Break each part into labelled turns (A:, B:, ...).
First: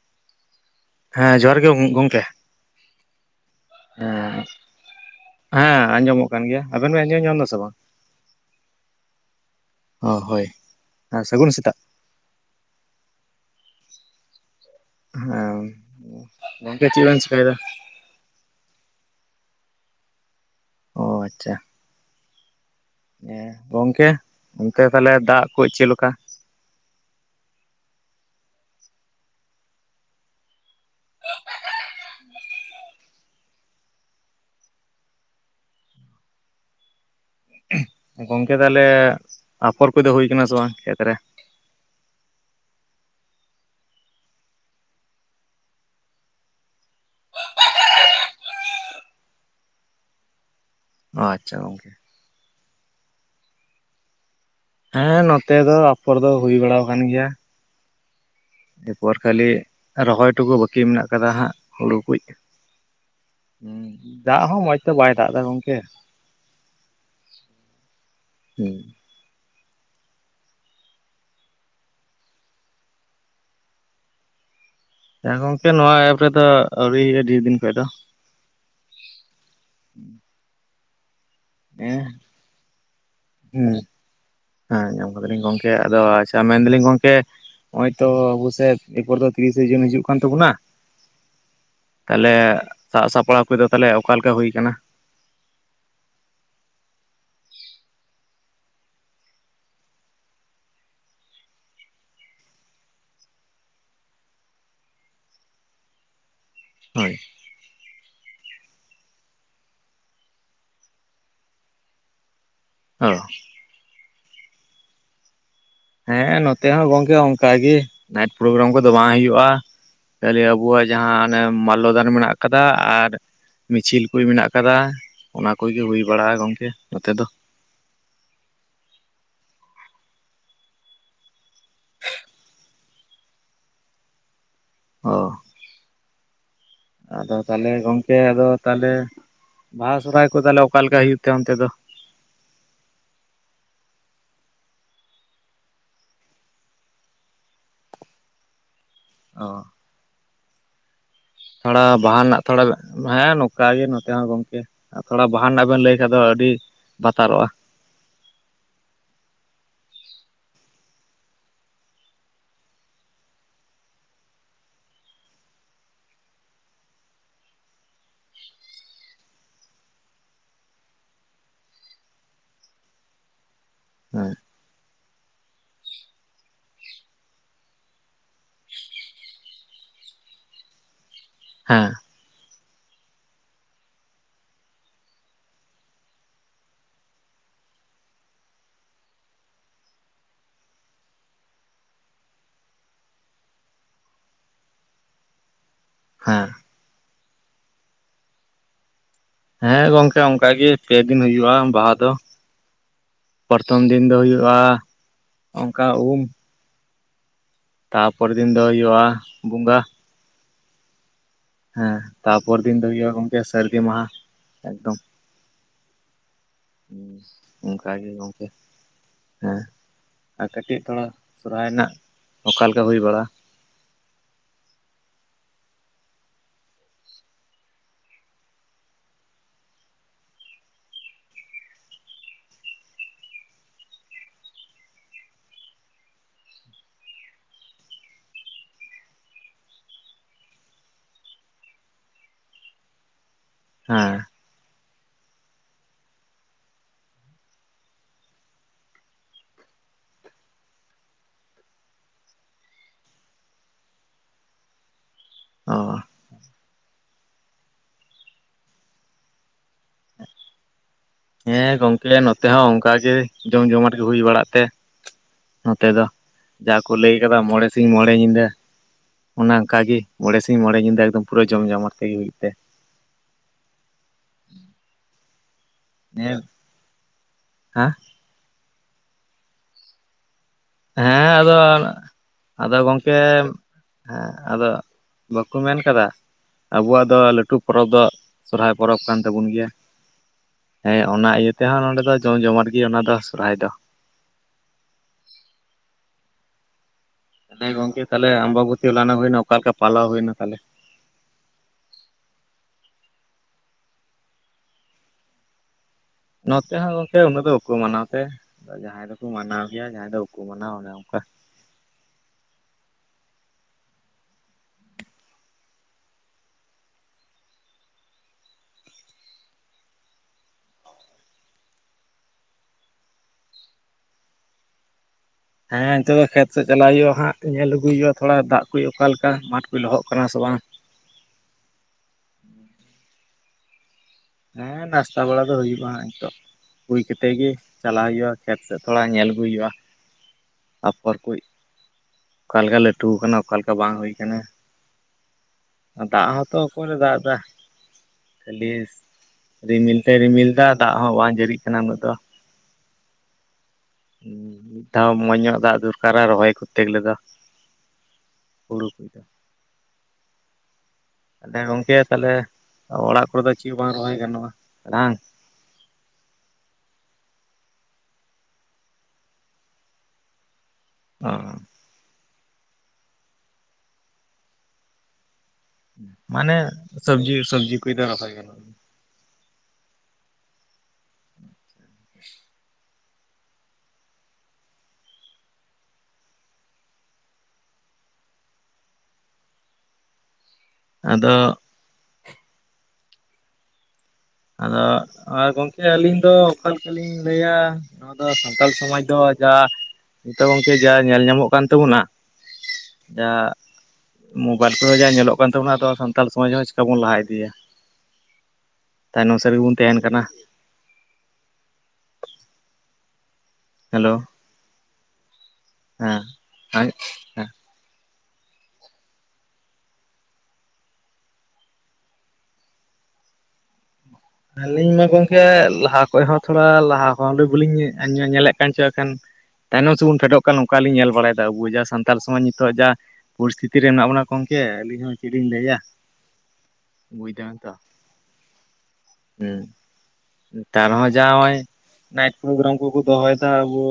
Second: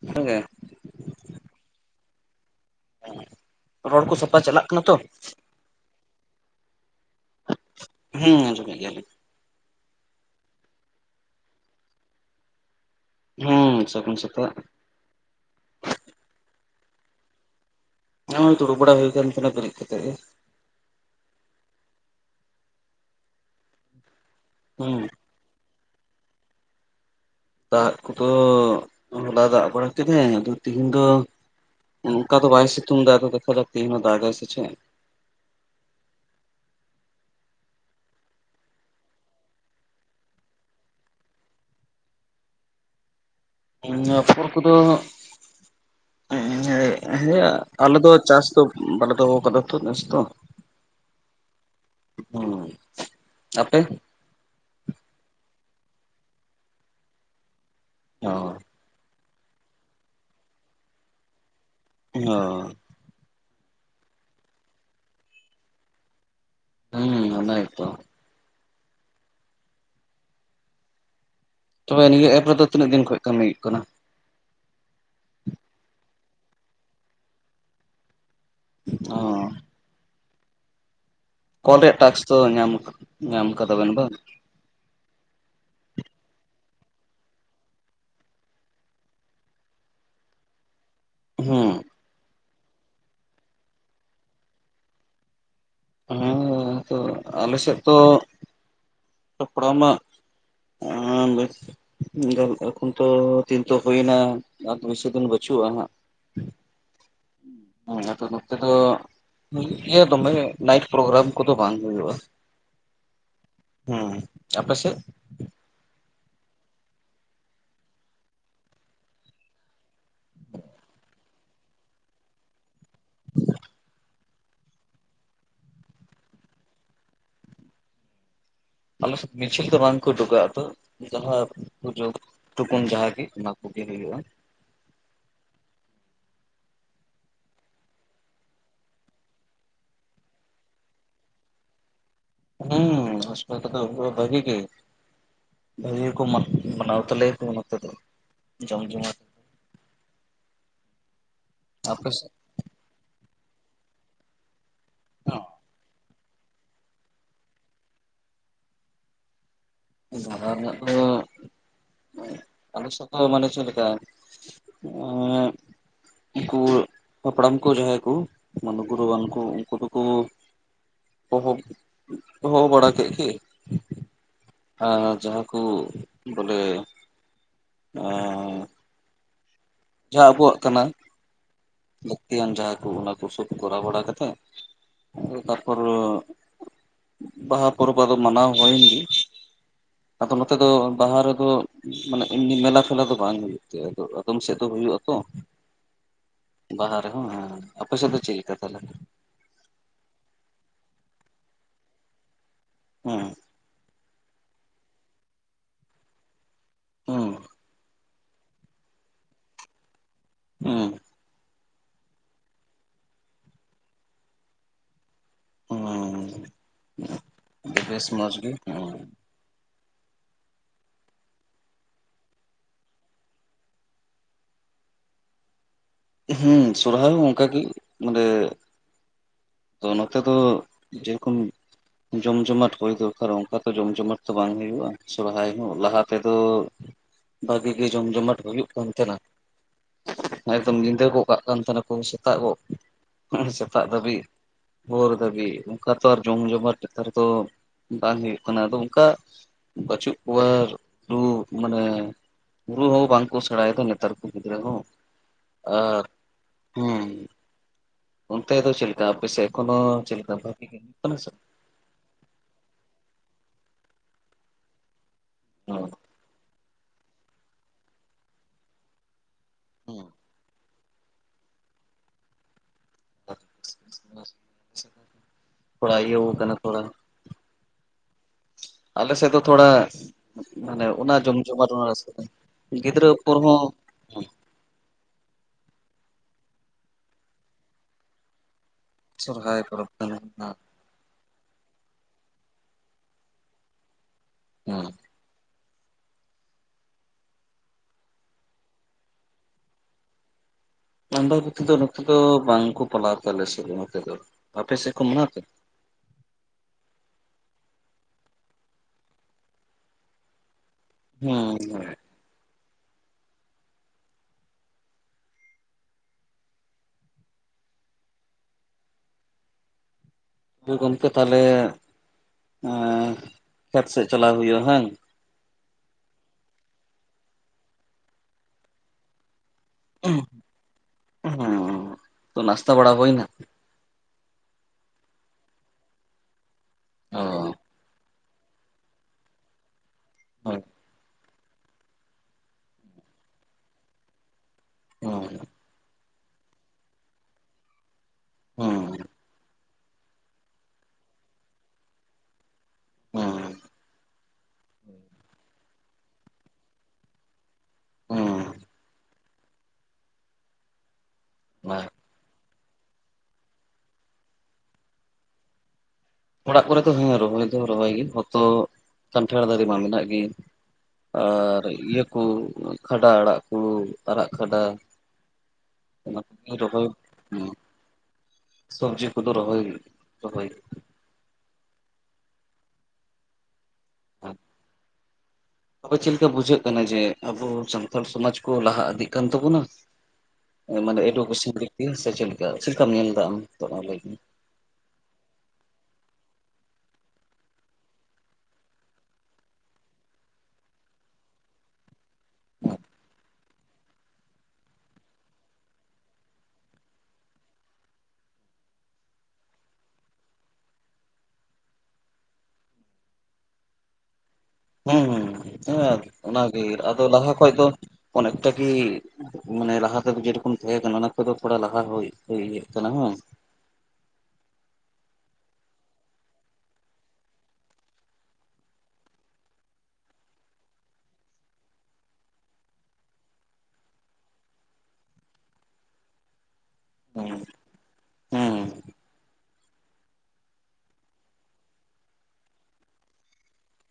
A: ᱦᱮ ᱜᱚᱢᱴᱝᱠᱮ᱾
B: ᱦᱮᱸ ᱡᱚᱦᱟᱨ ᱜᱮ ᱜᱚᱝᱠᱮ,
A: ᱨᱚᱲ ᱠᱚ ᱥᱟᱯᱷᱟ
B: ᱦᱮᱸ
A: ᱪᱟᱞᱟᱜ ᱠᱟᱱᱟ ᱛᱚ?
B: ᱦᱮᱸ ᱟᱸᱡᱚᱢᱚᱜ ᱠᱟᱱ ᱜᱮᱭᱟ, ᱟᱵᱮᱱ ᱵᱤᱱ ᱟᱸᱡᱚᱢ ᱧᱟᱢ ᱮᱫᱟ ᱥᱮ ᱵᱟᱝ?
A: ᱦᱩᱸ ᱟᱸᱡᱚᱢᱮᱜ ᱜᱮᱭᱟᱞᱤᱧ᱾
B: ᱚ ᱦᱳᱭ ᱟᱨ ᱥᱟᱹᱜᱩᱱ ᱥᱮᱛᱟᱜ,
A: ᱦᱮᱸ ᱥᱟᱹᱜᱩᱱ ᱥᱮᱛᱟᱜ᱾
B: ᱦᱮᱸ ᱜᱚᱝᱠᱮ ᱪᱮᱫ ᱵᱤᱱ ᱪᱤᱠᱟᱮᱫᱟ?
A: ᱱᱚᱜᱚᱭ ᱫᱩᱲᱩᱵ ᱵᱟᱲᱟ ᱦᱩᱭ ᱟᱠᱟᱱ ᱛᱟᱦᱮᱸᱱᱟ ᱵᱮᱨᱮᱫ ᱠᱟᱛᱮᱜ ᱜᱮ᱾
B: ᱚ ᱟᱪᱪᱷᱟ, ᱦᱮᱸ ᱜᱚᱝᱠᱮ ᱚᱱᱛᱮ
A: ᱦᱮᱸ
B: ᱛᱟᱦᱞᱮ ᱫᱟᱜ ᱠᱚ ᱪᱮᱫ ᱞᱮᱠᱟ?
A: ᱫᱟᱜ ᱠᱚᱫᱚ ᱦᱚᱞᱟᱭ ᱫᱟᱜ ᱵᱟᱲᱟ ᱠᱮᱫᱟᱭ ᱟᱫᱚ ᱛᱤᱦᱤᱧ ᱫᱚ ᱱᱚᱝᱠᱟ ᱫᱚ ᱵᱟᱭ ᱥᱤᱛᱩᱝ ᱫᱟ᱾ ᱟᱫᱚ ᱫᱮᱠᱷᱟ ᱡᱟᱠ ᱛᱤᱦᱤᱧ ᱦᱚ ᱫᱟᱜ ᱟᱭ ᱥᱮ ᱪᱮᱫ?
B: ᱜᱚᱝᱠᱮ ᱛᱟᱦᱞᱮ ᱟᱯᱷᱚᱨ ᱠᱚᱫᱚ ᱦᱩᱭ ᱠᱟᱱᱟ ᱥᱮ ᱵᱟᱝ ᱠᱷᱮᱛ ᱨᱮ?
A: ᱱᱚᱣᱟ, ᱟᱯᱷᱩᱨ ᱠᱚᱫᱚ ᱮᱸ, ᱦᱮᱸᱭᱟ, ᱟᱞᱮ ᱫᱚ ᱪᱟᱥ ᱫᱚ, ᱵᱟᱞᱮ ᱫᱚᱦᱚ ᱠᱟᱫᱟ ᱛᱚ ᱱᱮᱥ ᱛᱚ᱾
B: ᱚ, ᱟᱪᱪᱷᱟ ᱜᱚᱝᱠᱮ
A: ᱦᱳᱭ, ᱟᱯᱮ?
B: ᱦᱮᱸ ᱱᱚᱛᱮ ᱫᱚ ᱟᱯᱷᱚᱨ ᱫᱚ ᱦᱩᱭ ᱵᱟᱲᱟᱣ ᱟᱠᱟᱱ ᱜᱮᱭᱟ
A: ᱚ
B: ᱮᱯᱚᱨ ᱠᱷᱟᱹᱞᱤ, ᱨᱚᱦᱚᱭ ᱴᱩᱠᱩ ᱵᱟᱹᱠᱤ ᱢᱮᱱᱟᱜ ᱠᱟᱫᱟ ᱦᱟᱸᱜ, ᱦᱩᱲᱩ ᱠᱩᱡᱼᱼ
A: ᱚ
B: ᱫᱟᱜ ᱦᱚᱸ ᱢᱚᱸᱡᱽ ᱛᱮ ᱵᱟᱭ ᱫᱟᱜ ᱫᱟ ᱜᱚᱝᱠᱮ ᱾
A: ᱦᱩᱸ, ᱚᱱᱟ ᱜᱮᱛᱚ?
B: ᱦᱩᱸ
A: ᱛᱚᱵᱮ ᱱᱤᱭᱟᱹ ᱮᱯ ᱨᱮᱫᱚ ᱛᱤᱱᱟᱹᱜ ᱫᱤᱱ ᱠᱷᱚᱡ ᱠᱟᱹᱢᱤ ᱦᱩᱭᱩᱜ ᱠᱟᱱᱟ?
B: ᱦᱮᱸ ᱜᱚᱝᱠᱮ ᱱᱚᱣᱟ ᱮᱯ ᱨᱮᱫᱚ, ᱟᱹᱣᱨᱤ [unintelligible] ᱟᱹᱰᱤ ᱫᱤᱱ ᱠᱷᱚᱡ ᱫᱚ
A: ᱚ ᱠᱚᱞ
B: ᱦᱮᱸ
A: ᱨᱮᱭᱟᱜ ᱴᱟᱠᱥ ᱛᱚ ᱧᱟᱢ, ᱧᱟᱢ
B: ᱦᱮᱸ
A: ᱠᱟᱫᱟ ᱵᱮᱱ ᱵᱟ?
B: ᱦᱮᱸ ᱧᱟᱢ ᱠᱟᱫᱟᱞᱤᱧ ᱜᱚᱝᱠᱮ, ᱟᱫᱚ ᱟᱪᱪᱷᱟ ᱢᱮᱱ ᱫᱟᱞᱤᱧ ᱜᱚᱝᱠᱮᱼᱼ ᱦᱚᱸᱜ ᱚᱭ ᱛᱚ ᱟᱵᱚ ᱥᱮᱫ, ᱮᱨᱯᱚᱨ ᱫᱚ ᱛᱤᱨᱤᱥᱮ ᱡᱩᱱ ᱦᱤᱡᱩᱜ ᱠᱟᱱ ᱛᱟᱵᱚᱱᱟ᱾
A: ᱦᱩᱸ
B: ᱛᱟᱞᱦᱮ, ᱥᱟᱜ ᱥᱟᱯᱲᱟᱣ ᱠᱚᱫᱚ ᱛᱟᱦᱞᱮ ᱚᱠᱟᱞᱮᱠᱟ ᱦᱩᱭ ᱠᱟᱱᱟ?
A: ᱦᱳᱸ ᱛᱚ ᱟᱞᱮᱥᱮᱛ ᱛᱚᱼᱼ ᱥᱟᱯᱲᱟᱢ ᱢᱟ [inaudible] [inaudible] ᱮᱠᱷᱚᱱ ᱛᱚ ᱛᱤᱱ ᱛᱚ ᱦᱩᱭᱱᱟ, ᱟ ᱵᱤᱥᱤ ᱫᱤᱱ ᱵᱟᱹᱪᱩᱜᱼᱟ ᱦᱟᱸᱜ?
B: ᱦᱳᱸᱭ
A: ᱦᱚᱸ, ᱟᱫᱚ ᱱᱚᱛᱮ ᱫᱚ, ᱦᱩᱭᱩᱜ ᱜᱮᱭᱟ ᱫᱚᱢᱮ ᱱᱟᱭᱤᱴ ᱯᱨᱳᱜᱨᱟᱢ ᱠᱚᱫᱚ ᱵᱟᱝ ᱦᱩᱭᱩᱜᱼᱟ᱾
B: ᱚ
A: ᱦᱩᱸ, ᱟᱯᱮ ᱥᱮᱫ?
B: ᱦᱮᱸ, ᱱᱚᱛᱮ ᱦᱚᱸ ᱜᱚᱝᱠᱮ ᱚᱱᱠᱟ ᱜᱮ, ᱱᱟᱭᱤᱴ ᱯᱨᱳᱜᱨᱟᱢ ᱠᱚᱫᱚ ᱵᱟᱝ ᱦᱩᱭᱩᱜ-ᱟ᱾ ᱠᱷᱟᱞᱤ ᱟᱵᱚᱣᱟᱜ ᱡᱟᱦᱟᱸ, ᱚᱱᱮ ᱢᱟᱞᱞᱚᱫᱟᱱ ᱢᱮᱱᱟᱜ ᱟᱠᱟᱫᱟ, ᱟᱨ, ᱢᱤᱪᱷᱤᱞ ᱠᱚ ᱢᱮᱱᱟᱜᱼᱼ ᱠᱟᱫᱟ, ᱚᱱᱟ ᱠᱚᱜᱮ ᱦᱩᱭ ᱵᱟᱲᱟᱜ-ᱟ ᱜᱚᱢᱠᱮ, ᱱᱚᱛᱮ ᱫᱚᱼᱼ
A: [inaudible] ᱢᱤᱪᱷᱤᱞ ᱫᱚ ᱵᱟᱝᱠᱚ ᱩᱴᱩᱠᱟᱜᱼᱟ ᱛᱚ ᱡᱟᱦᱟᱸ, ᱯᱩᱡᱟᱹ, ᱴᱩᱠᱩᱱ ᱡᱟᱦᱟᱹ ᱜᱮ ᱚᱱᱟ ᱠᱚᱜᱮ ᱦᱩᱭᱩᱜ-ᱟ᱾
B: ᱚ ᱟᱫᱚ ᱛᱟᱞᱦᱮ ᱜᱚᱝᱠᱮ, ᱟᱫᱚ ᱛᱟᱞᱦᱮ ᱵᱟᱦᱟ ᱥᱚᱦᱨᱟᱭ ᱠᱚ ᱛᱟᱞᱦᱮ, ᱚᱠᱟᱞᱮᱠᱟ ᱦᱩᱭᱩᱜ ᱛᱮ ᱚᱱᱛᱮ ᱫᱚ?
A: ᱦᱩᱸ [inaudible] ᱫᱚ ᱵᱷᱟᱹᱜᱤ ᱜᱮ᱾ ᱵᱷᱟᱹᱜᱤ ᱠᱚ ᱢᱟ ᱢᱟᱱᱟᱣ ᱛᱟᱞᱮᱭᱟ ᱠᱚ, ᱱᱚᱛᱮ ᱫᱚ, ᱡᱚᱢ ᱡᱚᱢᱟᱴᱼᱼ
B: ᱚ ᱛᱷᱚᱲᱟ,
A: ᱟᱯᱮ
B: ᱵᱟᱦᱟ
A: ᱥᱮᱫ
B: ᱨᱮᱱᱟᱜ ᱛᱷᱚᱲᱟ, ᱦᱮᱸ ᱱᱚᱠᱟ ᱜᱮ ᱱᱚᱛᱮ ᱦᱚᱸ ᱜᱚᱝᱠᱮ᱾ ᱛᱷᱚᱲᱟ
A: ᱫᱚ
B: ᱵᱟᱦᱟ ᱨᱮᱱᱟᱜ ᱵᱮᱱ ᱞᱟᱹᱭ ᱠᱷᱟᱡ ᱫᱚ ᱟᱹᱰᱤ, ᱵᱷᱟᱛᱟᱨᱚᱜᱼᱟ᱾
A: ᱵᱟᱦᱟ ᱨᱮᱱᱟᱜ ᱫᱚ, [inaudible] ᱟᱞᱮ ᱥᱮᱛ ᱫᱚ ᱢᱟᱱᱮ ᱪᱮᱜ ᱞᱮᱠᱟ? ᱮᱸᱻᱜ ᱩᱱᱠᱩ, ᱦᱟᱯᱲᱟᱢ ᱠᱚ ᱡᱟᱦᱟᱸᱭ ᱠᱚ, ᱢᱟᱱ ᱜᱩᱨᱩ ᱜᱟᱱ ᱠᱚ ᱩᱱᱠᱩ ᱫᱚᱠᱚᱼᱼ ᱰᱚᱼᱵᱚ, ᱰᱚᱵᱚᱜ ᱵᱟᱲᱟ ᱠᱮᱫ ᱜᱮ᱾
B: ᱦᱮᱸ
A: ᱟᱨ, ᱡᱟᱦᱟᱸ ᱠᱚ ᱵᱚᱞᱮ, ᱟᱸᱻᱼᱼ ᱡᱟᱦᱟᱸ ᱟᱵᱚᱣᱟᱜ ᱠᱟᱱᱟ᱾
B: ᱦᱮᱸ
A: ᱞᱟᱹᱠᱛᱤᱭᱟᱱ ᱡᱟᱦᱟᱸ ᱠᱚ ᱚᱱᱟ ᱠᱚ ᱥᱩᱫ ᱠᱚᱨᱟᱣ ᱵᱟᱲᱟ ᱠᱟᱛᱮᱜ, ᱟᱫᱚ ᱛᱟᱨᱯᱚᱨ ᱵᱟᱦᱟ ᱯᱚᱨᱚᱵᱽ ᱟᱫᱚ ᱢᱟᱱᱟᱣ ᱦᱳᱭᱮᱱ ᱜᱤ᱾
B: [inaudible]
A: ᱟᱫᱚ ᱱᱚᱛᱮ ᱫᱚ ᱵᱟᱦᱟ ᱨᱮᱫᱚ ᱢᱟᱱᱮ ᱮᱢᱱᱤ ᱢᱮᱞᱟ ᱯᱷᱮᱞᱟ ᱫᱚ ᱵᱟᱝ ᱦᱩᱭᱩᱜ ᱜᱮᱭᱟ᱾ ᱟᱫᱚᱢ ᱥᱮᱫ ᱫᱚ ᱦᱩᱭᱩᱜᱼᱟ ᱛᱚ᱾
B: ᱦᱮᱸ᱾
A: ᱵᱟᱦᱟ ᱨᱮᱦᱚᱸ ᱦᱮᱸ ᱟᱯᱮ ᱥᱮᱫ ᱫᱚ ᱪᱮᱫ ᱞᱮᱠᱟ ᱛᱟᱦᱞᱮ?
B: ᱦᱮᱸ ᱜᱚᱝᱠᱮ ᱚᱱᱠᱟ ᱜᱮ ᱯᱮ ᱫᱤᱱ ᱦᱩᱭᱩᱜᱼᱟ ᱵᱟᱦᱟ ᱫᱚ᱾
A: ᱦᱮᱸ᱾
B: ᱯᱚᱨᱛᱷᱚᱢ ᱫᱤᱱ ᱫᱚ ᱦᱩᱭᱩᱜᱼᱟ ᱚᱱᱠᱟ ᱩᱢ
A: ᱦᱩᱸ᱾
B: ᱛᱟᱯᱚᱨ ᱫᱤᱱ ᱫᱚ ᱦᱩᱭᱩᱜᱼᱟ ᱵᱚᱸᱜᱟ᱾
A: ᱦᱚᱸ᱾
B: ᱦᱮᱸ ᱛᱟᱯᱚᱨ ᱫᱤᱱ ᱫᱚ ᱦᱩᱭᱩᱜᱼᱟ ᱜᱚᱢᱠᱮ ᱥᱟᱹᱨᱫᱤ ᱢᱟᱦᱟ ᱮᱠᱫᱚᱢ᱾
A: ᱚᱸᱻ ᱾
B: ᱦᱮᱸ ᱚᱱᱠᱟ ᱜᱤ ᱜᱚᱢᱠᱮ᱾
A: ᱦᱮᱸ
B: ᱦᱮᱸ ᱟᱨ ᱠᱟᱹᱴᱤᱡ ᱛᱷᱚᱲᱟ ᱥᱚᱨᱚᱨᱟᱭ ᱨᱮᱱᱟᱜ ᱚᱠᱟ ᱞᱮᱠᱟ ᱦᱩᱭ ᱵᱟᱲᱟᱜᱼᱟ?
A: ᱦᱩᱸ ᱥᱚᱨᱦᱟᱭ ᱦᱚᱸ ᱚᱱᱠᱟ ᱜᱤ ᱚᱸᱰᱮ ᱛᱚ ᱱᱚᱛᱮ ᱫᱚ ᱡᱮᱨᱚᱠᱚᱢ ᱡᱚᱢ ᱡᱚᱢᱟᱴ ᱦᱩᱭ ᱫᱚᱨᱠᱟᱨ ᱚᱱᱠᱟ ᱛᱚ ᱡᱚᱢ ᱡᱚᱢᱟᱴ ᱛᱚ ᱵᱟᱝ ᱦᱩᱭᱩᱜᱼᱟ ᱥᱚᱨᱦᱟᱭ ᱦᱚᱸ ᱞᱟᱦᱟ ᱛᱮᱫᱚ ᱵᱷᱟᱹᱜᱤ ᱜᱤ ᱡᱚᱢ ᱡᱚᱢᱟᱴ ᱦᱩᱭᱩᱜ ᱠᱟᱱ ᱛᱟᱦᱮᱱᱟ᱾ ᱮᱠᱫᱚᱢ ᱧᱤᱫᱟᱹ ᱜᱚᱜ ᱠᱟᱜ ᱠᱟᱱ ᱛᱟᱦᱮᱱᱟ ᱠᱚ, ᱥᱮᱛᱟᱜᱚᱜ ᱥᱮᱛᱟᱜ
B: ᱦᱮᱸ
A: ᱫᱷᱟᱹᱵᱤᱡ᱾ ᱵᱷᱳᱨ ᱫᱟᱷᱹᱵᱤᱡ ᱚᱱᱠᱟ ᱛᱚ ᱟᱨ ᱡᱚᱢ ᱡᱚᱢᱟ ᱱᱮᱛᱟᱨ ᱫᱚ ᱵᱟᱝ ᱦᱩᱭᱩᱜ ᱠᱟᱱᱟ, ᱟᱫᱚ ᱚᱱᱠᱟ ᱵᱟᱹᱪᱩᱜ ᱠᱚᱣᱟ ᱨᱩ ᱢᱟᱱᱮ ᱨᱩ ᱦᱚᱸ ᱵᱟᱝ ᱠᱚ ᱥᱮᱬᱟᱭᱮᱫᱟ ᱱᱮᱛᱟᱨ ᱠᱚ ᱜᱤᱫᱽᱨᱟᱹ ᱦᱚᱸ,
B: ᱚ
A: ᱟᱨ ᱦᱩᱸ᱾ ᱚᱱᱛᱮ ᱫᱚ ᱪᱮᱫ ᱞᱮᱠᱟ ᱟᱯᱮ ᱥᱮᱫ ᱠᱷᱚᱱ ᱦᱚ ᱪᱮᱫ ᱞᱮᱠᱟ ᱵᱷᱟᱹᱜᱤ ᱜᱮ ᱦᱩᱭᱩᱜ ᱠᱟᱱᱟ ᱥᱮ
B: ᱦᱮᱸ ᱜᱚᱝᱠᱮ ᱱᱚᱛᱮ ᱦᱚᱸ ᱚᱱᱠᱟ ᱜᱮ ᱡᱚᱢ ᱡᱚᱢᱟᱴ ᱜᱮ ᱦᱩᱭ ᱵᱟᱲᱟᱜ ᱛᱮ ᱱᱚᱛᱮ
A: ᱵᱟᱝ?
B: ᱫᱚ ᱡᱟ-ᱠᱚ ᱞᱟᱹᱭ ᱠᱟᱫᱟ ᱢᱚᱬᱮ ᱥᱤᱧ ᱢᱚᱬᱮ ᱧᱤᱫᱟᱹ᱾ ᱚᱱᱮ ᱚᱱᱠᱟ ᱜᱤ
A: ᱦᱩᱸ
B: ᱢᱚᱬᱮ ᱥᱤᱧ ᱢᱚᱬᱮ ᱧᱤᱫᱟᱹ ᱮᱠᱫᱚᱢ ᱯᱩᱨᱟᱹ ᱡᱚᱢ ᱡᱚᱢᱟᱴ ᱛᱮᱜᱮ ᱦᱩᱭᱩᱜ ᱛᱮ᱾
A: [unintelligible] ᱛᱷᱚᱲᱟ
B: ᱱᱤᱭᱟᱹ
A: ᱟᱹᱭᱩᱵᱚᱜ ᱠᱟᱱᱟ ᱛᱷᱚᱲᱟ ᱾
B: ᱦᱮᱸ
A: ᱟᱞᱮ ᱥᱮᱫ ᱫᱚ ᱛᱷᱚᱲᱟ ᱢᱟᱱᱮ ᱚᱱᱟ
B: ᱦᱮᱸ
A: ᱡᱚᱢ
B: ᱟᱫᱚ
A: ᱡᱚᱢᱟᱴ ᱚᱱᱟ ᱨᱟᱹᱥᱠᱟᱹ ᱠᱟᱱᱟ
B: ᱟᱫᱚ
A: ᱜᱤᱫᱽᱨᱟᱹ
B: ᱜᱚᱝᱠᱮ
A: ᱯᱚᱨ ᱦᱚᱸ
B: ᱦᱮᱸ ᱟᱫᱚ ᱵᱟᱠᱚ ᱢᱮᱱ ᱠᱟᱫᱟ, ᱟᱵᱚᱣᱟᱜ ᱫᱚ ᱞᱟᱹᱴᱩ ᱯᱚᱨᱚᱵᱽ ᱫᱚ ᱥᱚᱨᱦᱟᱭ ᱯᱚᱨᱚᱵᱽ ᱠᱟᱱ ᱛᱟᱵᱩᱱ
A: ᱥᱚᱨᱦᱟᱭ
B: ᱜᱮᱭᱟ᱾
A: ᱯᱚᱨᱚᱵᱽ ᱠᱟᱱᱟ
B: ᱦᱮᱸ ᱚᱱᱟ ᱤᱭᱟᱹ ᱛᱮᱦᱚᱸ ᱱᱚᱸᱰᱮ ᱫᱚ ᱡᱚᱢ ᱡᱚᱢᱟᱴ ᱜᱤ ᱚᱱᱟ ᱫᱚ ᱥᱚᱨᱦᱟᱭ ᱫᱚ᱾
A: ᱦᱩᱸ᱾
B: ᱛᱟᱞᱦᱮ ᱜᱚᱝᱠᱮ ᱛᱟᱞᱦᱮ ᱟᱢᱵᱚᱛᱤ ᱦᱚᱞᱟᱱᱚᱜ ᱦᱩᱭᱮᱱᱟ, ᱚᱠᱟ ᱞᱮᱠᱟ ᱯᱟᱞᱟᱣ ᱦᱩᱭᱱᱟ ᱛᱟᱦᱞᱮ?
A: ᱟᱢᱵᱟᱵᱚᱛᱤ ᱫᱚ ᱱᱚᱛᱮ ᱫᱚ ᱵᱟᱝ ᱠᱚ ᱯᱟᱞᱟᱣ ᱛᱮ ᱟᱞᱮ ᱥᱮᱫ ᱫᱚ ᱱᱚᱛᱮ ᱫᱚ᱾ ᱟᱯᱮ ᱥᱮᱫ ᱠᱚ ᱢᱟᱱᱟᱣ ᱛᱮ?
B: ᱱᱚᱛᱮ ᱦᱚᱸ ᱜᱚᱝᱠᱮ ᱩᱱᱟᱹᱜ ᱫᱚ ᱵᱟᱠᱩ ᱢᱟᱱᱟᱣ ᱛᱮ, ᱡᱟᱦᱟᱸᱭ ᱫᱚᱠᱚ ᱢᱟᱱᱟᱣ ᱜᱮᱭᱟ ᱡᱟᱦᱟᱸᱭ ᱫᱚ ᱵᱟᱠᱩ ᱢᱟᱱᱟᱣ ᱚᱱᱮ ᱚᱝᱠᱟ᱾
A: ᱦᱩᱸ [unintelligible] ᱜᱚᱢᱠᱮ ᱛᱟᱦᱚᱞᱮ ᱮᱸ ᱠᱷᱮᱛ ᱥᱮᱡ ᱪᱟᱞᱟᱣ ᱦᱩᱭᱩᱜᱼᱟ ᱦᱟᱝ?
B: ᱦᱮᱸ ᱱᱤᱛᱚᱜ ᱫᱚ ᱠᱷᱮᱛ ᱥᱮᱡ ᱪᱟᱞᱟᱜ ᱦᱩᱭᱩᱜᱼᱟ ᱦᱟᱸᱜ, ᱧᱮᱞ ᱟᱹᱜᱩᱭ ᱦᱩᱭᱩᱜᱼᱟ ᱛᱷᱚᱲᱟ ᱫᱟᱜ ᱠᱩᱭ ᱚᱠᱟ ᱞᱮᱠᱟ ᱢᱟᱴᱷ ᱞᱚᱦᱚᱜ ᱠᱟᱱᱟ ᱥᱮ ᱵᱟᱝ?
A: ᱦᱚᱸᱻ ᱛᱚ ᱱᱟᱥᱛᱟ ᱵᱟᱲᱟ ᱦᱩᱭᱱᱟ?
B: ᱦᱮᱸ ᱱᱟᱥᱛᱟ ᱵᱟᱲᱟ ᱫᱚ ᱦᱩᱭᱩᱜᱼᱟ ᱱᱤᱛᱚᱜ, ᱦᱩᱭ
A: ᱚ
B: ᱠᱟᱛᱮ ᱜᱤ ᱪᱟᱞᱟᱣ ᱦᱩᱭᱩᱜᱼᱟ ᱠᱷᱮᱛ ᱥᱮᱡ ᱛᱷᱚᱲᱟ ᱧᱮᱞ ᱟᱹᱜᱩᱭ ᱦᱩᱭᱩᱜᱼᱟ᱾
A: ᱦᱳᱭ ᱾
B: ᱟᱯᱷᱚᱨ ᱠᱚᱡ, ᱚᱠᱟ ᱞᱮᱠᱟ ᱞᱟᱹᱴᱩ ᱟᱠᱟᱱᱟ, ᱚᱠᱟ ᱞᱮᱠᱟ ᱵᱟᱝ, ᱦᱩᱭ ᱟᱠᱟᱱᱟ ᱾
A: ᱦᱚᱸᱻ ᱾
B: ᱫᱟᱜ ᱦᱚᱸᱛᱚ, ᱚᱠᱩᱨᱮ ᱫᱟᱜ ᱮᱫᱟ,
A: ᱦᱮᱸ
B: ᱠᱷᱟᱹᱞᱤᱥ ᱨᱤᱢᱤᱞ ᱛᱮᱭ ᱨᱤᱢᱤᱞ ᱮᱫᱟ, ᱫᱟᱜ ᱦᱚᱸ, ᱵᱟᱝ ᱡᱟᱹᱲᱤᱜ ᱠᱟᱱᱟ, ᱩᱱᱟᱹᱜ ᱫᱚ ᱾
A: ᱚᱸᱻ ᱾
B: ᱛᱟᱣ ᱢᱚᱸᱡᱽ ᱧᱚᱜ, ᱫᱟᱜ ᱫᱚᱨᱠᱟᱨᱼᱟ ᱨᱚᱦᱚᱭ ᱠᱚᱨᱛᱮ, ᱜᱮᱞᱮ ᱫᱚ ᱾
A: ᱦᱮᱸ
B: ᱦᱩᱲᱩ ᱟᱫᱮ ᱜᱚᱝᱠᱮ, ᱛᱟᱦᱟᱞᱮ ᱚᱲᱟᱜ ᱠᱚᱨᱮ ᱫᱚ, ᱪᱮᱫ ᱵᱟᱝ ᱨᱚᱦᱚᱭ ᱜᱟᱱᱚᱜᱼᱟ, ᱵᱟᱝ?
A: ᱚᱲᱟᱜ ᱠᱚᱨᱮ ᱫᱚ, ᱦᱮᱸ ᱨᱚᱦᱚᱭ ᱫᱚ ᱨᱚᱦᱚᱭ ᱜᱮ, ᱦᱚᱛᱚ ᱠᱟᱱᱴᱷᱟᱲ ᱫᱟᱨᱮ ᱢᱟ, ᱢᱮᱱᱟᱜ ᱜᱮ ᱾
B: ᱚ
A: ᱟᱨ ᱤᱭᱟᱹ ᱠᱚ, ᱠᱷᱟᱰᱟ ᱟᱲᱟᱜ ᱠᱚ, ᱟᱨᱟᱜ ᱠᱷᱟᱰᱟ ᱚᱱᱟ ᱠᱚᱜᱮ
B: ᱢᱟᱱᱮ,
A: ᱨᱚᱦᱚᱭ
B: ᱥᱚᱵᱽᱡᱤ,
A: ᱦᱮᱸ
B: ᱥᱚᱵᱽᱡᱤ ᱠᱚ [unintelligible] ᱫᱟᱨᱚᱭ ᱵᱟᱭ ᱜᱟᱱᱚᱜᱼᱟ ᱾
A: ᱥᱚᱵᱽᱡᱤ ᱠᱚᱫᱚ, ᱨᱚᱦᱚᱭ ᱦᱩᱭᱩᱜᱼᱟ, ᱨᱚᱦᱚᱭ ᱦᱩᱭᱩᱜᱼᱟ ᱾
B: ᱦᱚᱻᱩᱪ [unintelligible]
A: ᱦᱼᱚᱻᱢᱯ [unintelligible] ᱟᱫᱚ, ᱪᱮᱫ ᱞᱮᱠᱟ ᱵᱩᱡᱷᱟᱹᱜ ᱠᱟᱱᱟ, ᱡᱮ, ᱟᱵᱚ ᱥᱟᱱᱛᱟᱲ ᱥᱚᱢᱟᱡᱽ ᱠᱚ, ᱞᱟᱦᱟ ᱤᱫᱤᱜ ᱠᱟᱱ ᱛᱟᱵᱚᱱᱟ ᱾ ᱢᱟᱱᱮ, ᱮᱰᱩ [unintelligible]
B: ᱟᱫᱚ
A: ᱠᱮᱥᱚᱱ ᱥᱮ ᱪᱮᱫ ᱞᱮᱠᱟᱢ ᱪᱮᱫ ᱞᱮᱠᱟᱢ ᱧᱮᱞ ᱮᱫᱟ, ᱟᱢ ᱚᱱᱟ, ᱞᱟᱹᱭᱢᱮ ᱾
B: ᱟᱫᱚ ᱟᱨ ᱜᱚᱝᱠᱮ, ᱟᱹᱞᱤᱧ ᱫᱚ ᱚᱠᱟ, ᱞᱮᱠᱟ ᱞᱤᱧ ᱞᱟᱹᱭᱟ? ᱱᱚᱣᱟ ᱫᱚ ᱥᱟᱱᱛᱟᱞ ᱥᱚᱢᱟᱡᱽ ᱫᱚ, ᱡᱟ ᱱᱤᱛᱚᱜ ᱜᱚᱝᱠᱮ, ᱡᱟ ᱧᱮᱞ ᱧᱟᱢᱚᱼᱜ ᱠᱟᱱ ᱛᱟᱵᱚᱱᱟ ᱾ ᱥ-ᱤ-ᱭᱟᱹ-ᱜ ᱡᱟᱜ [unintelligible] ᱢᱳᱵᱟᱭᱤᱞ ᱠᱚᱨᱮ, ᱡᱟᱦᱟᱸ ᱧᱮᱞᱚᱜ ᱠᱟᱱ ᱛᱟᱵᱚᱱᱟ, ᱟᱫᱚ ᱥᱟᱱᱛᱟᱲᱹ ᱥᱚᱢᱟᱡᱽ ᱦᱚᱸ, ᱪᱤᱠᱟᱹ ᱵᱚᱱ ᱞᱟᱦᱟ ᱤᱫᱤᱭᱟ ᱾ ᱛᱟᱭᱱᱚᱢ ᱥᱮᱫ ᱨᱮᱜᱮ, ᱵᱚᱱ ᱛᱟᱦᱮᱸᱱ ᱠᱟᱱᱟ ᱾ ᱦᱮᱞᱳ ᱾
A: ᱦᱩᱸᱝ, ᱦᱩᱸᱮᱸ ᱚᱱᱟ ᱜᱮ ᱟᱫᱚ, ᱞᱟᱦᱟᱸ
B: ᱦᱮᱸ
A: ᱠᱷᱚᱡ ᱫᱚ, ᱚᱱᱮᱠᱴᱟᱤ ᱠᱤ ᱢᱟᱱᱮ, ᱞᱟᱦᱟ ᱛᱮᱫ ᱡᱮ ᱨᱚᱠᱚᱢ ᱛᱟᱦᱮᱸ ᱠᱟᱱᱟ, ᱚᱱᱟ ᱠᱚᱫᱚ ᱛᱷᱚᱲᱟ ᱞᱟᱦᱟ, ᱦᱩᱭ ᱟᱭᱤ ᱠᱟᱱᱟ, ᱦᱩᱸᱻ᱾
B: ᱟᱹᱞᱤᱧ ᱢᱟ ᱜᱚᱝᱠᱮ, ᱞᱟᱦᱟᱸ ᱠᱷᱚᱡ ᱦᱚᱸ ᱛᱷᱚᱲᱟ ᱞᱟᱦᱟ ᱠᱷᱚᱱ ᱦᱚᱸ ᱵᱟᱞᱤᱧ ᱧᱮᱞᱮᱫ ᱠᱟᱱ ᱪᱚ ᱮᱱᱠᱷᱟᱱ ᱛᱟᱭᱱᱚᱢ ᱥᱮᱫ ᱵᱚᱱ ᱯᱷᱮᱰᱚᱜ ᱠᱟᱱ, ᱚᱱᱠᱟ ᱞᱤᱧ ᱧᱮᱞ ᱵᱟᱲᱟᱭᱮᱫᱟ, ᱟᱵᱚ ᱡᱟ, ᱥᱟᱱᱛᱟᱲ ᱥᱚᱢᱟᱡᱽ ᱤᱛᱚᱜ ᱡᱟ ᱾ ᱯᱚᱨᱤᱥᱛᱷᱤᱛᱤ ᱨᱮ ᱢᱮᱱᱟᱜ ᱵᱚᱱᱟ, ᱜᱚᱢᱠᱮ ᱟᱹᱞᱤᱧ ᱦᱚᱸ, ᱪᱮᱫ ᱞᱤᱧ ᱞᱟᱹᱭᱟ, ᱵᱩᱡ ᱮᱫᱟᱢ ᱛᱚ ᱾
A: ᱩᱸᱻᱮᱸ ᱾
B: ᱦᱩᱸ, ᱱᱮᱛᱟᱨ ᱢᱟ ᱡᱟᱶᱟᱭ, ᱱᱟᱭᱤᱴ ᱯᱨᱳᱜᱨᱟᱢ ᱠᱚᱠᱚ, ᱫᱚᱦᱚ ᱭᱮᱫᱟ ᱟᱵᱚ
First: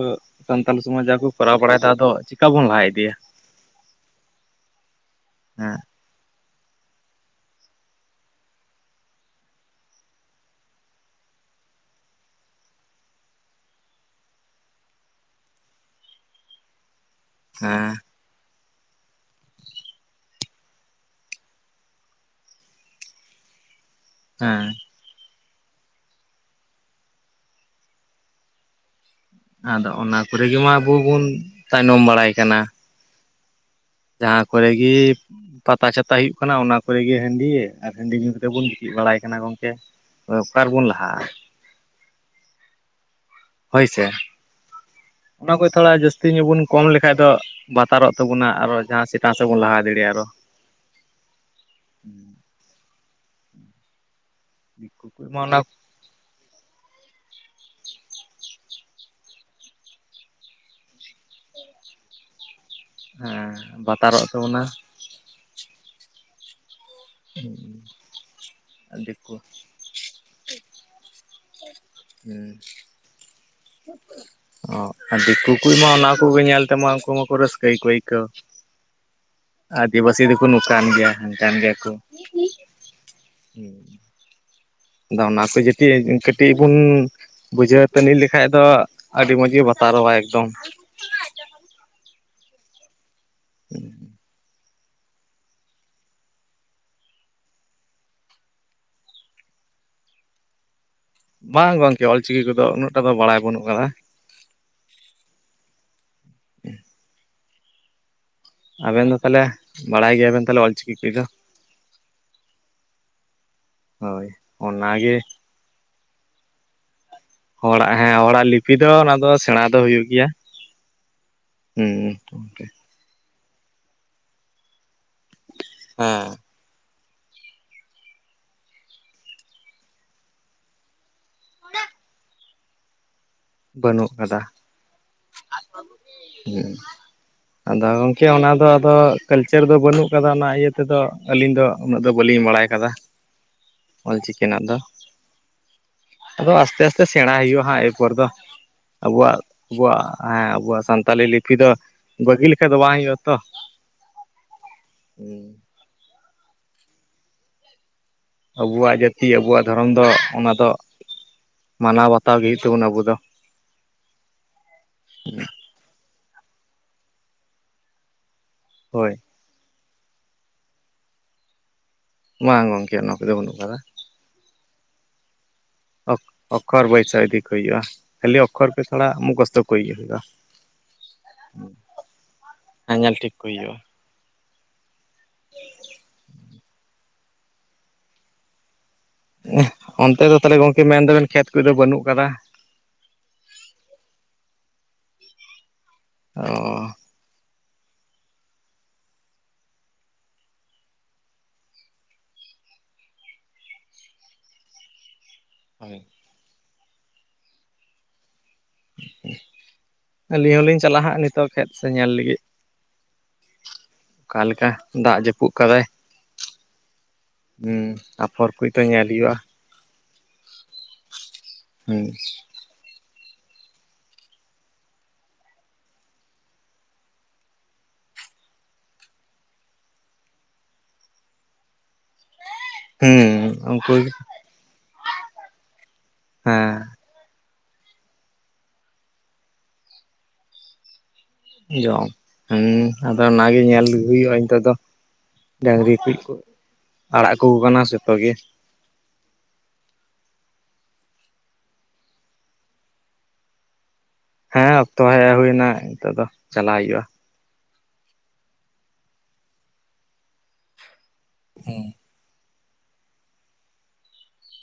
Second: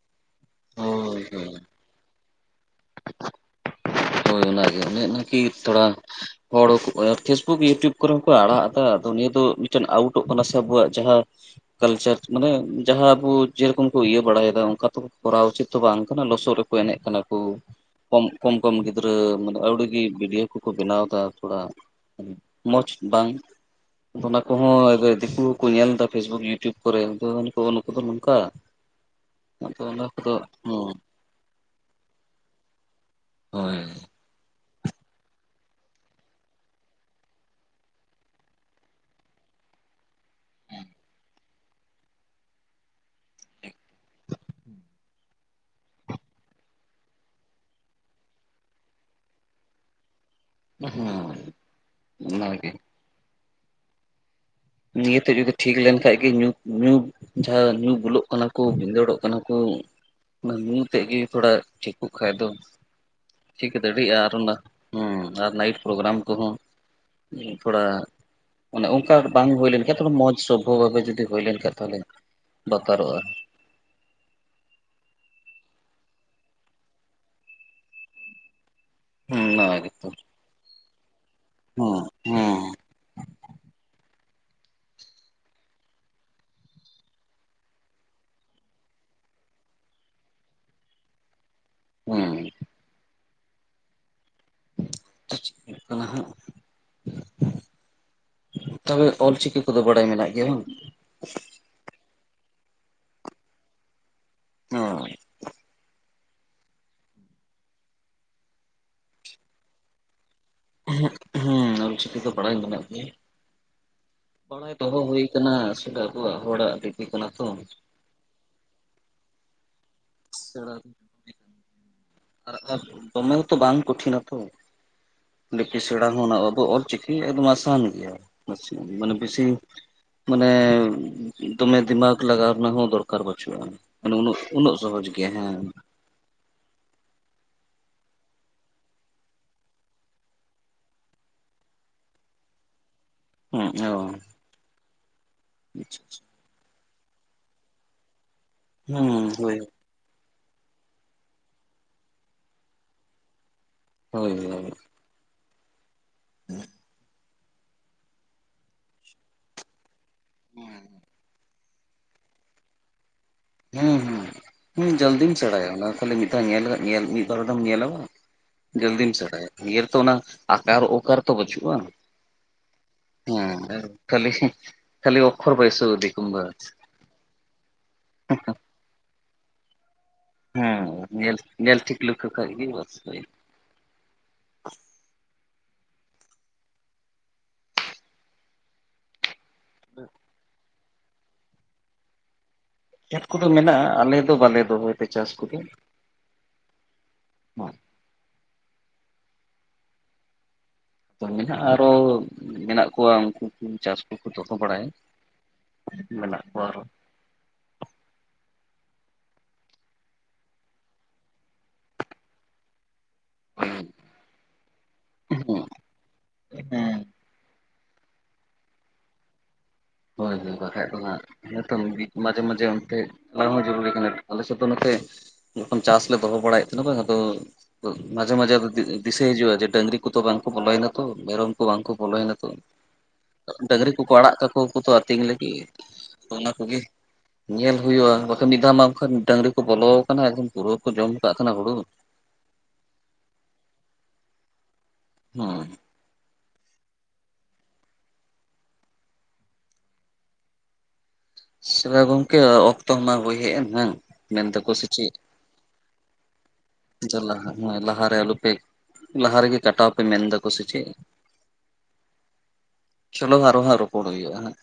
B: ᱥᱟᱱᱛᱟᱞ ᱥᱚᱢᱟᱡᱽ ᱡᱟ
A: ᱦᱳᱭ
B: ᱠᱚ, ᱠᱚᱨᱟᱣ
A: ᱦᱳᱭ
B: ᱵᱟᱲᱟᱭᱟ ᱛᱚ ᱟᱫᱚ, ᱪᱤᱠᱟᱹ ᱵᱚᱱ ᱞᱟᱦᱟ ᱤᱫᱤᱭᱟ ᱾
A: ᱦᱳᱭ ᱚᱱᱟ ᱜᱮ ᱚᱱᱮ, ᱚᱱᱟᱠᱤ
B: ᱦᱮᱸ
A: ᱛᱷᱚᱲᱟ ᱦᱚᱲ, ᱯᱷᱮᱥᱵᱩᱠ ᱤᱭᱩᱴᱩᱵᱽ ᱠᱚᱨᱮ ᱦᱚᱸᱠᱚ, ᱟᱲᱟᱜ ᱮᱫᱟ, ᱟᱫᱚ ᱱᱤᱭᱟᱹ ᱫᱚ, ᱢᱤᱫᱴᱮᱱ ᱟᱣᱩᱴᱚᱜ ᱠᱟᱱᱟ ᱥᱮ ᱾ ᱟᱸᱵᱚᱹᱣᱟᱜ ᱡᱟᱦᱟᱸ ᱠᱟᱞᱪᱟᱨ ᱢᱟᱱᱮ, ᱡᱟᱦᱟᱸ ᱟᱵᱚ ᱡᱮ ᱨᱚᱠᱚᱢ ᱠᱚ, ᱤᱭᱟᱹ ᱵᱟᱲᱟᱭᱮᱫᱟ ᱾ ᱚᱱᱠᱟ ᱛᱚ, ᱠᱚᱨᱟᱣ ᱩᱪᱤᱛ ᱫᱚ, ᱵᱟᱝ ᱠᱟᱱᱟ ᱾ ᱞᱚᱥᱚᱫ ᱨᱮ ᱾ ᱮᱱᱮᱡ ᱠᱟᱱᱟ ᱠᱚ,
B: ᱦᱮᱸ
A: ᱠᱚᱢ ᱠᱚᱢ ᱜᱤᱫᱽ ᱜᱤᱫᱽᱨᱟᱹ ᱟ. ᱣᱲᱤᱜᱤ ᱵᱷᱤᱰᱳ ᱠᱚᱠᱚ, ᱵᱮᱱᱟᱣ ᱮᱫᱟ, ᱛᱷᱚᱹᱲᱟ ᱾ ᱢᱚᱡᱽ ᱵᱟᱝ, ᱚᱱᱟ
B: ᱦᱮᱸ
A: ᱠᱚᱦᱚᱸᱭ ᱫᱤᱠᱩ ᱠᱚ ᱧᱮᱞ ᱮᱫᱟ, ᱯᱷᱮᱥᱵᱩᱠ ᱤᱭᱩᱴᱩᱵ ᱠᱚᱨᱮ, ᱱᱩᱠᱩ ᱫᱚ ᱱᱚᱝᱠᱟ ᱾
B: ᱟᱫᱚ, ᱚᱱᱟ ᱠᱚᱨᱮ ᱜᱮᱢᱟ, ᱟᱵᱚ ᱵᱚᱱ ᱛᱟᱭᱱᱚᱢ ᱵᱟᱲᱟᱭ ᱠᱟᱱᱟ ᱾
A: ᱦᱳᱭ ᱾
B: ᱡᱟᱦᱟᱸ ᱠᱚᱨᱮ ᱜᱤ ᱯᱟᱛᱟ ᱪᱷᱟᱛᱟ ᱦᱩᱭᱩᱼᱜ ᱠᱟᱱᱟ, ᱚᱱᱟ ᱠᱚᱨᱮ ᱜᱮ, ‌ ᱦᱟᱺᱰᱤ ᱟᱨ ᱦᱟᱺᱰᱤ ᱧᱩ ᱠᱟᱛᱮᱫ, ᱵᱚᱱ ᱜᱤᱛᱤᱡ ᱵᱟᱲᱟᱭ ᱠᱟᱱᱟ ᱜᱚᱝᱠᱮ ᱾ ᱚᱠᱟ ᱨᱮ ᱵᱚᱱ ᱞᱟᱦᱟᱜᱼᱟ ᱾ ᱦᱳᱭ ᱥᱮ, ᱚᱱᱟ ᱠᱚ ᱛᱷᱚᱲᱟ, ᱡᱟᱹᱥᱛᱤ ᱧᱚᱜ ᱵᱚᱱ ᱠᱚᱢ ᱞᱮᱠᱷᱟᱱ ᱫᱚ ᱵᱟᱛᱟᱨᱚᱜ ᱛᱟᱵᱚᱱᱟ, ᱟᱨᱚ ᱡᱟᱦᱟᱸ ᱪᱮᱛᱟᱱ ᱥᱮᱫ ᱵᱚᱱ ᱞᱟᱦᱟ ᱫᱟᱲᱮᱭᱟᱜᱼᱟ, ᱟᱨᱚ
A: ᱦᱩᱸ ᱚᱱᱟᱹ ᱜᱮ᱾
B: ᱫᱤᱠᱩ ᱠᱚ
A: ᱱᱤᱭᱟᱹᱛᱮ
B: ᱢᱟ
A: ᱡᱩᱫᱤ
B: ᱚᱱᱟ
A: ᱴᱷᱤᱠ ᱞᱮᱱᱹᱠᱟᱱᱜ ᱜᱮ ᱧᱩ ᱧᱩ ᱡᱟᱦᱟᱸ ᱧᱩ ᱵᱩᱞᱚᱜ ᱠᱟᱱᱟ ᱠᱚ ᱵᱷᱤᱸᱫᱟᱹᱲᱚᱜ ᱠᱟᱱᱟ ᱠᱚᱸ ᱚᱱᱟᱹ ᱧᱩ ᱛᱮᱜ ᱜᱮ ᱛᱷᱚᱲᱟ ᱪᱷᱤᱠᱚᱼᱜ ᱠᱷᱟᱱᱡ ᱫᱚ ᱪᱤᱠᱟᱹ
B: ᱦᱮᱸ
A: ᱫᱟᱹᱲᱮᱭᱟᱜᱼᱟᱹ
B: ᱵᱟᱛᱟᱨᱚᱜ
A: ᱟᱨ ᱦᱩᱸ
B: ᱛᱟᱵᱚᱱᱟ
A: ᱟᱨ ᱱᱟᱭᱤᱴ ᱯᱨᱳᱜᱨᱟᱢ ᱠᱚᱦᱚᱸ ᱛᱷᱚᱹᱲᱟ ᱚᱱᱮ ᱚᱝᱠᱟ
B: ᱫᱤᱠᱩ
A: ᱵᱟᱝ ᱦᱩᱭ ᱞᱮᱱᱹᱠᱷᱟᱱ ᱛᱚᱲ ᱢᱚᱸᱡ ᱥᱚᱵᱷᱚ ᱵᱷᱟᱵᱮ ᱡᱩᱫᱤ ᱦᱩᱭ ᱞᱮᱱᱹᱠᱷᱟᱱ ᱛᱮ
B: ᱦᱮᱸ
A: ᱵᱟᱹᱛᱟᱨᱚᱜᱼᱟ᱾
B: ᱚ ᱟᱨ ᱫᱤᱠᱩ ᱠᱚᱢᱟ ᱚᱱᱟ ᱠᱚᱸᱜᱮ ᱧᱮᱞ ᱛᱮᱢᱟ ᱩᱱᱠᱩ ᱢᱟᱠᱚᱸ ᱨᱟᱹᱥᱠᱟᱹᱠᱚ ᱟᱹᱭᱠᱟᱹᱣ᱾
A: ᱦᱮᱸ ᱚᱱᱟ ᱜᱮᱛᱚ
B: ᱟᱹᱫᱤᱵᱟᱹᱥᱤ ᱫᱚᱠᱚ ᱱᱚᱝ ᱠᱟᱱ ᱜᱮᱭᱟ ᱦᱟᱱᱠ ᱜᱮᱭᱟ ᱠᱚ
A: ᱦᱮᱸ ᱦᱮᱸ
B: ᱦᱩ᱾ ᱟᱫᱚᱸ ᱚᱱᱟ ᱠᱚ ᱡᱟᱹᱴᱤ ᱠᱟᱹᱴᱤᱡ ᱵᱩᱱ ᱵᱩᱡᱷᱟᱹᱣ ᱟᱛᱮ ᱞᱮ ᱞᱮᱸᱠᱷᱟᱡ ᱫᱚ ᱟᱹᱰᱤ ᱢᱚᱡ ᱜᱮ ᱵᱟᱹᱛᱟᱨᱚᱜᱼᱟ ᱮᱠᱫᱚᱢ᱾
A: ᱦᱩᱸ᱾
B: [inaudible]
A: ᱟᱫᱚ ᱪᱤᱠᱟᱹᱜ ᱠᱟᱱᱟ ᱦᱟᱸᱜ ᱛᱚᱵᱮ ᱚᱞᱪᱤᱠᱤ ᱠᱚᱫᱚ ᱵᱟᱲᱟᱭ ᱢᱮᱱᱟᱜ ᱜᱮᱭᱟ ᱵᱟᱝ?
B: ᱵᱟᱝ ᱜᱚᱝᱠᱮ ᱚᱞᱪᱤᱠᱤ ᱠᱚ ᱫᱚ ᱩᱱᱟᱹᱜ ᱴᱟ ᱫᱚ ᱵᱟᱲᱟᱭ ᱵᱟᱹᱱᱩᱜ ᱠᱟᱫᱟ᱾
A: ᱚ᱾
B: [inaudible] ᱟᱵᱮᱱ ᱫᱚ ᱛᱟᱦᱞᱮ ᱵᱟᱲᱟᱭ ᱜᱮᱭᱟ ᱵᱤᱱ ᱛᱟᱦᱞᱮ ᱚᱞ ᱪᱤᱠᱤ ᱠᱚᱫᱚ?
A: ᱦᱩᱸ ᱚᱞᱪᱤᱠᱤ ᱫᱚ ᱵᱟᱲᱟᱭ ᱢᱮᱱᱟᱜ ᱜᱮᱭᱟ
B: ᱦᱳᱭ
A: ᱵᱟᱲᱟᱭ ᱫᱚ ᱦᱚ
B: ᱚᱱᱟᱜᱮ
A: ᱦᱩᱭ ᱠᱟᱱᱟ [inaudible] ᱠᱚᱣᱟᱜ ᱦᱚᱲᱟᱜ ᱫᱤᱠ ᱞᱤᱯᱤ ᱠᱟᱱᱟ ᱛᱚ᱾
B: ᱦᱚᱲᱟᱜ ᱦᱮᱸ ᱦᱚᱲᱟᱜ ᱞᱤᱯᱤ ᱫᱚ ᱱᱚᱣᱟ ᱫᱚ ᱥᱮᱬᱟ ᱫᱚ ᱦᱩᱭᱩᱜ ᱜᱮᱭᱟ
A: ᱥᱮᱬᱟ
B: ᱦᱩᱸ᱾
A: ᱟᱨ ᱫᱚᱢᱮ ᱛᱚ ᱵᱟᱝ ᱠᱚᱴᱷᱤ ᱱᱟᱛᱚ ᱞᱯᱤ ᱥᱮᱬᱟ
B: ᱦᱮᱸ
A: ᱦᱚᱸ ᱟᱵᱚ ᱚᱞ ᱪᱤ ᱮᱠᱫᱚᱢ ᱟᱥᱟᱱ ᱜᱮᱭᱟ ᱢᱟᱱᱮ ᱵᱮᱥᱤ ᱢᱟᱱᱮ ᱫᱚᱢᱮ ᱫᱤᱢᱟᱠ ᱞᱟᱜᱟᱣ ᱨᱮᱱᱟᱜ ᱦᱚᱸ ᱫᱚᱨ ᱠᱟᱨ ᱵᱟᱹᱪᱩᱜᱼᱟ
B: ᱵᱟᱹᱱᱩᱜ
A: ᱟᱫᱚ ᱩᱱᱟᱹᱜ
B: ᱠᱟᱫᱟ
A: ᱩᱱᱟᱹᱜ ᱥᱚᱦᱚᱡ ᱜᱮᱭᱟ ᱦᱮᱸ᱾
B: ᱦᱩᱸ᱾ ᱟᱫᱚ ᱜᱚᱝᱠᱮ ᱚᱱᱟ ᱫᱚ ᱟᱫᱚ ᱠᱟᱹᱞᱪᱟᱨ ᱫᱚ ᱵᱟᱹᱱᱩᱜ ᱠᱟᱫᱟ ᱚᱱᱟ ᱤᱭᱟᱹ ᱛᱮ ᱫᱚ ᱟᱹᱞᱤᱧ ᱫᱚ ᱩᱱᱟᱹᱜ ᱫᱚ ᱵᱟᱹᱞᱤᱧ ᱵᱟᱲᱟᱭ ᱠᱟᱫᱟ
A: ᱦᱮᱸ ᱚ
B: ᱚᱞ ᱪᱤᱠᱤ ᱱᱟᱜ ᱫᱚ᱾ ᱟᱫᱚ ᱟᱥᱛᱮ ᱟᱥᱛᱮ ᱥᱮᱬᱟᱭ ᱦᱩᱭᱩᱜᱼᱟ ᱦᱟᱸᱜ ᱮᱨᱯᱚᱨ ᱫᱚ
A: ᱦᱩᱸ
B: ᱟᱵᱚᱣᱟᱜ
A: ᱦᱳᱭ
B: ᱟᱵᱚᱣᱟᱜ ᱦᱮᱸ ᱟᱵᱚᱣᱟᱜ ᱥᱟᱱᱛᱟᱞᱤ ᱞᱤᱯᱤ ᱫᱚ ᱵᱟᱹᱜᱤ ᱞᱮᱠᱟ ᱫᱚ ᱵᱟᱝ ᱦᱩᱭᱩᱜᱼᱟ ᱛᱚ᱾
A: ᱦᱳᱭ ᱦᱳᱭ᱾
B: ᱦᱩᱸ᱾
A: [unintelligible]
B: ᱟᱵᱚᱣᱟᱜ ᱡᱟᱹᱛᱤ ᱟᱵᱚᱣᱟᱜ ᱫᱷᱚᱨᱚᱢ ᱫᱚ ᱚᱱᱟ ᱫᱚ ᱢᱟᱱᱟᱣ ᱵᱟᱛᱟᱣ ᱜᱮ ᱦᱩᱭᱩᱜ ᱛᱟᱵᱚ ᱱᱟ ᱟᱵᱚ ᱫᱚ᱾
A: ᱦᱩᱸ ᱦᱩᱸ᱾ ᱦᱩᱸ ᱡᱟᱞᱫᱤᱢ ᱥᱮᱬᱟᱭᱟ ᱚᱱᱟ ᱠᱷᱟᱞᱤ ᱢᱤᱫ ᱫᱷᱟᱣ ᱧᱮᱞ ᱧᱮᱞ ᱢᱤᱫ ᱵᱟᱨ ᱫᱚᱢ ᱧᱮᱞᱟᱢ ᱵᱟᱝ ᱡᱚᱞᱫᱤᱢ
B: ᱦᱳᱭ
A: ᱥᱮᱬᱟᱭᱟ ᱤᱭᱟᱹ ᱛᱚ ᱚᱱᱟ ᱟᱠᱟᱨ ᱚᱠᱟᱨ ᱛᱚ ᱵᱟᱹᱪᱩᱜᱼᱟ᱾
B: ᱵᱟᱝ ᱜᱚᱝᱠᱮ ᱚᱱᱟ ᱠᱚᱫᱚ ᱵᱟᱹᱱᱩᱜ
A: ᱦᱮᱸ
B: ᱠᱟᱫᱟ
A: ᱠᱷᱟᱹᱞᱤ ᱠᱷᱟᱹᱞᱤ ᱚᱠᱷᱚᱨ ᱵᱟᱹᱭᱥ
B: ᱚᱠᱷᱚᱨ ᱵᱟᱹᱭ ᱥᱟᱹᱣ ᱤᱫᱤ ᱠᱚ ᱦᱩᱭᱩᱜᱼᱟ ᱠᱷᱟᱹᱞᱤ ᱚᱠᱷᱚᱨ ᱛᱷᱚᱲᱟ ᱚᱢᱠᱷᱚᱥᱛᱚ ᱠᱚ ᱦᱩᱭᱩᱜᱼᱟ᱾
A: ᱦᱮᱸ ᱧᱮᱞ ᱧᱮᱞ ᱴᱷᱤᱠ ᱞᱚᱠᱠᱷᱚ ᱠᱷᱚᱡ ᱜᱮ ᱵᱟᱥ᱾
B: ᱦᱮᱸ ᱧᱮᱞ ᱴᱷᱤᱠ ᱠᱚ ᱦᱩᱭᱩᱜᱼᱟ᱾ [inaudible] ᱚᱱᱛᱮ ᱫᱚ ᱛᱟᱦᱞᱮ ᱜᱚᱝᱠᱮ ᱢᱮᱱ ᱫᱟᱵᱮᱱ ᱠᱷᱮᱛ ᱠᱚᱫᱚ ᱵᱟᱹᱱᱩᱜ ᱠᱟᱫᱟ
A: ᱠᱷᱮᱛ ᱠᱚᱫᱚ ᱢᱮᱱᱟᱜᱼᱟ ᱟᱞᱮ ᱫᱚ ᱵᱟᱞᱮ ᱫᱚᱦᱚᱭ ᱫᱟᱜ ᱪᱟᱥ ᱠᱚᱫᱚ᱾
B: ᱚ᱾
A: ᱢᱮᱱᱟᱜᱼᱟ ᱟᱨᱚ ᱢᱮᱱᱟᱜ ᱠᱚᱣᱟ ᱩᱱᱠᱩ ᱠᱚ ᱪᱟᱥ ᱠᱚ ᱠᱚ ᱫᱚᱦᱚ ᱵᱟᱲᱟᱭᱟ᱾
B: ᱦᱳᱭ
A: ᱢᱮᱱᱟᱜ ᱠᱚᱣᱟ ᱟᱨᱚ,
B: ᱟᱹᱞᱤᱧ ᱦᱚ ᱞᱤᱧ ᱪᱟᱞᱟᱜᱼᱟ ᱦᱟᱸᱜ ᱱᱤᱛᱚᱜ ᱠᱷᱮᱛ ᱥᱮᱫ ᱧᱮᱞ ᱞᱟᱹᱜᱤᱫ᱾
A: ᱦᱩᱸ
B: ᱚᱠᱟ ᱞᱮᱠᱟ ᱫᱟᱜᱽ ᱡᱟᱹᱯᱩᱫ ᱠᱟᱫᱟᱭ, ᱦᱩᱸ ᱟᱯᱷᱚᱨ ᱯᱷᱚᱨ ᱠᱚᱭ ᱛᱚ ᱧᱮᱞ ᱦᱩᱭᱩᱜᱼᱟ᱾
A: ᱦᱳᱭ ᱦᱳᱭ ᱵᱟᱠᱷᱟᱭ ᱫᱚ ᱦᱟᱸᱜ
B: ᱦᱩᱸ
A: [unintelligible] ᱢᱟᱡᱷᱮ ᱢᱟᱡᱷᱮ ᱚᱱᱛᱮ, ᱚᱱᱟ ᱦᱚᱸ ᱡᱚᱨᱩᱨᱤ ᱠᱟᱱᱟ ᱟᱞᱮ ᱥᱮᱫ ᱫᱚ ᱱᱚᱛᱮ ᱡᱚᱠᱷᱚᱱ ᱪᱟᱥ ᱞᱮ ᱫᱚᱦᱚ ᱵᱟᱲᱟᱭᱮᱫ ᱛᱟᱦᱮᱱᱟ ᱵᱟᱝ ᱟᱫᱚ, ᱟᱫᱚ ᱢᱟᱡᱷᱮ ᱢᱟᱡᱷᱮ ᱫᱤᱥᱟᱹᱭ ᱦᱤᱡᱩᱜᱼᱟ ᱡᱮ ᱰᱟᱹᱝᱨᱤ ᱠᱚᱫᱚ ᱵᱟᱝ ᱠᱚ ᱵᱚᱞᱚᱭ ᱱᱟ ᱛᱚ ᱢᱮᱨᱚᱢ ᱠᱚ ᱵᱟᱝ ᱠᱚ ᱵᱚᱞᱚᱭ ᱱᱟ ᱛᱚ,
B: ᱦᱩᱸ ᱩᱱᱠᱩ ᱜᱮ,
A: ᱩᱱᱠᱚ ᱠᱚᱫᱚ ᱟᱛᱤᱧ ᱞᱟᱜᱤᱫ ᱚᱱᱟ ᱠᱚ
B: ᱦᱮᱸ
A: ᱜᱮ, ᱧᱮᱞ ᱦᱩᱭᱩᱜᱼᱟ ᱵᱟᱠᱟᱱ ᱢᱤᱫ ᱫᱷᱟᱣ ᱢᱟ ᱵᱟᱠᱷᱟᱱ ᱰᱟᱹᱟᱝᱨᱤ ᱠᱚ ᱵᱚᱞᱚ ᱟᱠᱟᱱᱟ ᱮᱠᱫᱚᱢ ᱯᱩᱨᱟᱹ ᱠᱚ ᱡᱚᱢ ᱠᱟᱜ ᱠᱟᱱᱟ ᱦᱩᱲᱩ,
B: ᱦᱮᱸ ᱟᱫᱚ ᱚᱱᱟ ᱜᱮ ᱧᱮᱞ ᱦᱩᱭᱩᱜᱼᱟ ᱱᱤᱛᱚᱜ ᱫᱚ
A: ᱦᱩᱸ
B: ᱰᱟᱝᱨᱤ [unintelligible] ᱟᱲᱟᱜ ᱠᱚ ᱠᱟᱱᱟ ᱡᱷᱚᱛᱚ ᱜᱮ,
A: ᱥᱮᱵᱟ ᱜᱚᱝᱠᱮ ᱚᱠᱛᱚ ᱢᱟ ᱦᱩᱭ ᱦᱮᱜ ᱦᱩᱭᱮᱱ ᱦᱮᱸ
B: ᱦᱮᱸ ᱦᱮᱸ ᱚᱠᱛᱚ ᱦᱮᱜ ᱦᱩᱭᱱᱟ ᱱᱤᱛᱚᱜ ᱫᱚ ᱪᱟᱞᱟᱜ ᱦᱩᱭᱩᱜᱼᱟ᱾
A: ᱦᱮᱸ ᱞᱟᱦᱟᱨᱮ ᱟᱞᱚᱯᱮ ᱞᱟᱦᱟ ᱨᱮᱜᱮ ᱠᱟᱴᱟᱣ ᱯᱮ ᱢᱮᱱ ᱫᱟ ᱠᱚ ᱥᱮ ᱪᱮᱫ,
B: ᱦᱩᱸ
A: ᱪᱚᱞᱚ ᱟᱨᱚ ᱦᱟᱸᱜ ᱨᱚᱯᱚᱲ ᱦᱩᱭᱩᱜ-ᱟ ᱦᱟᱸᱜ᱾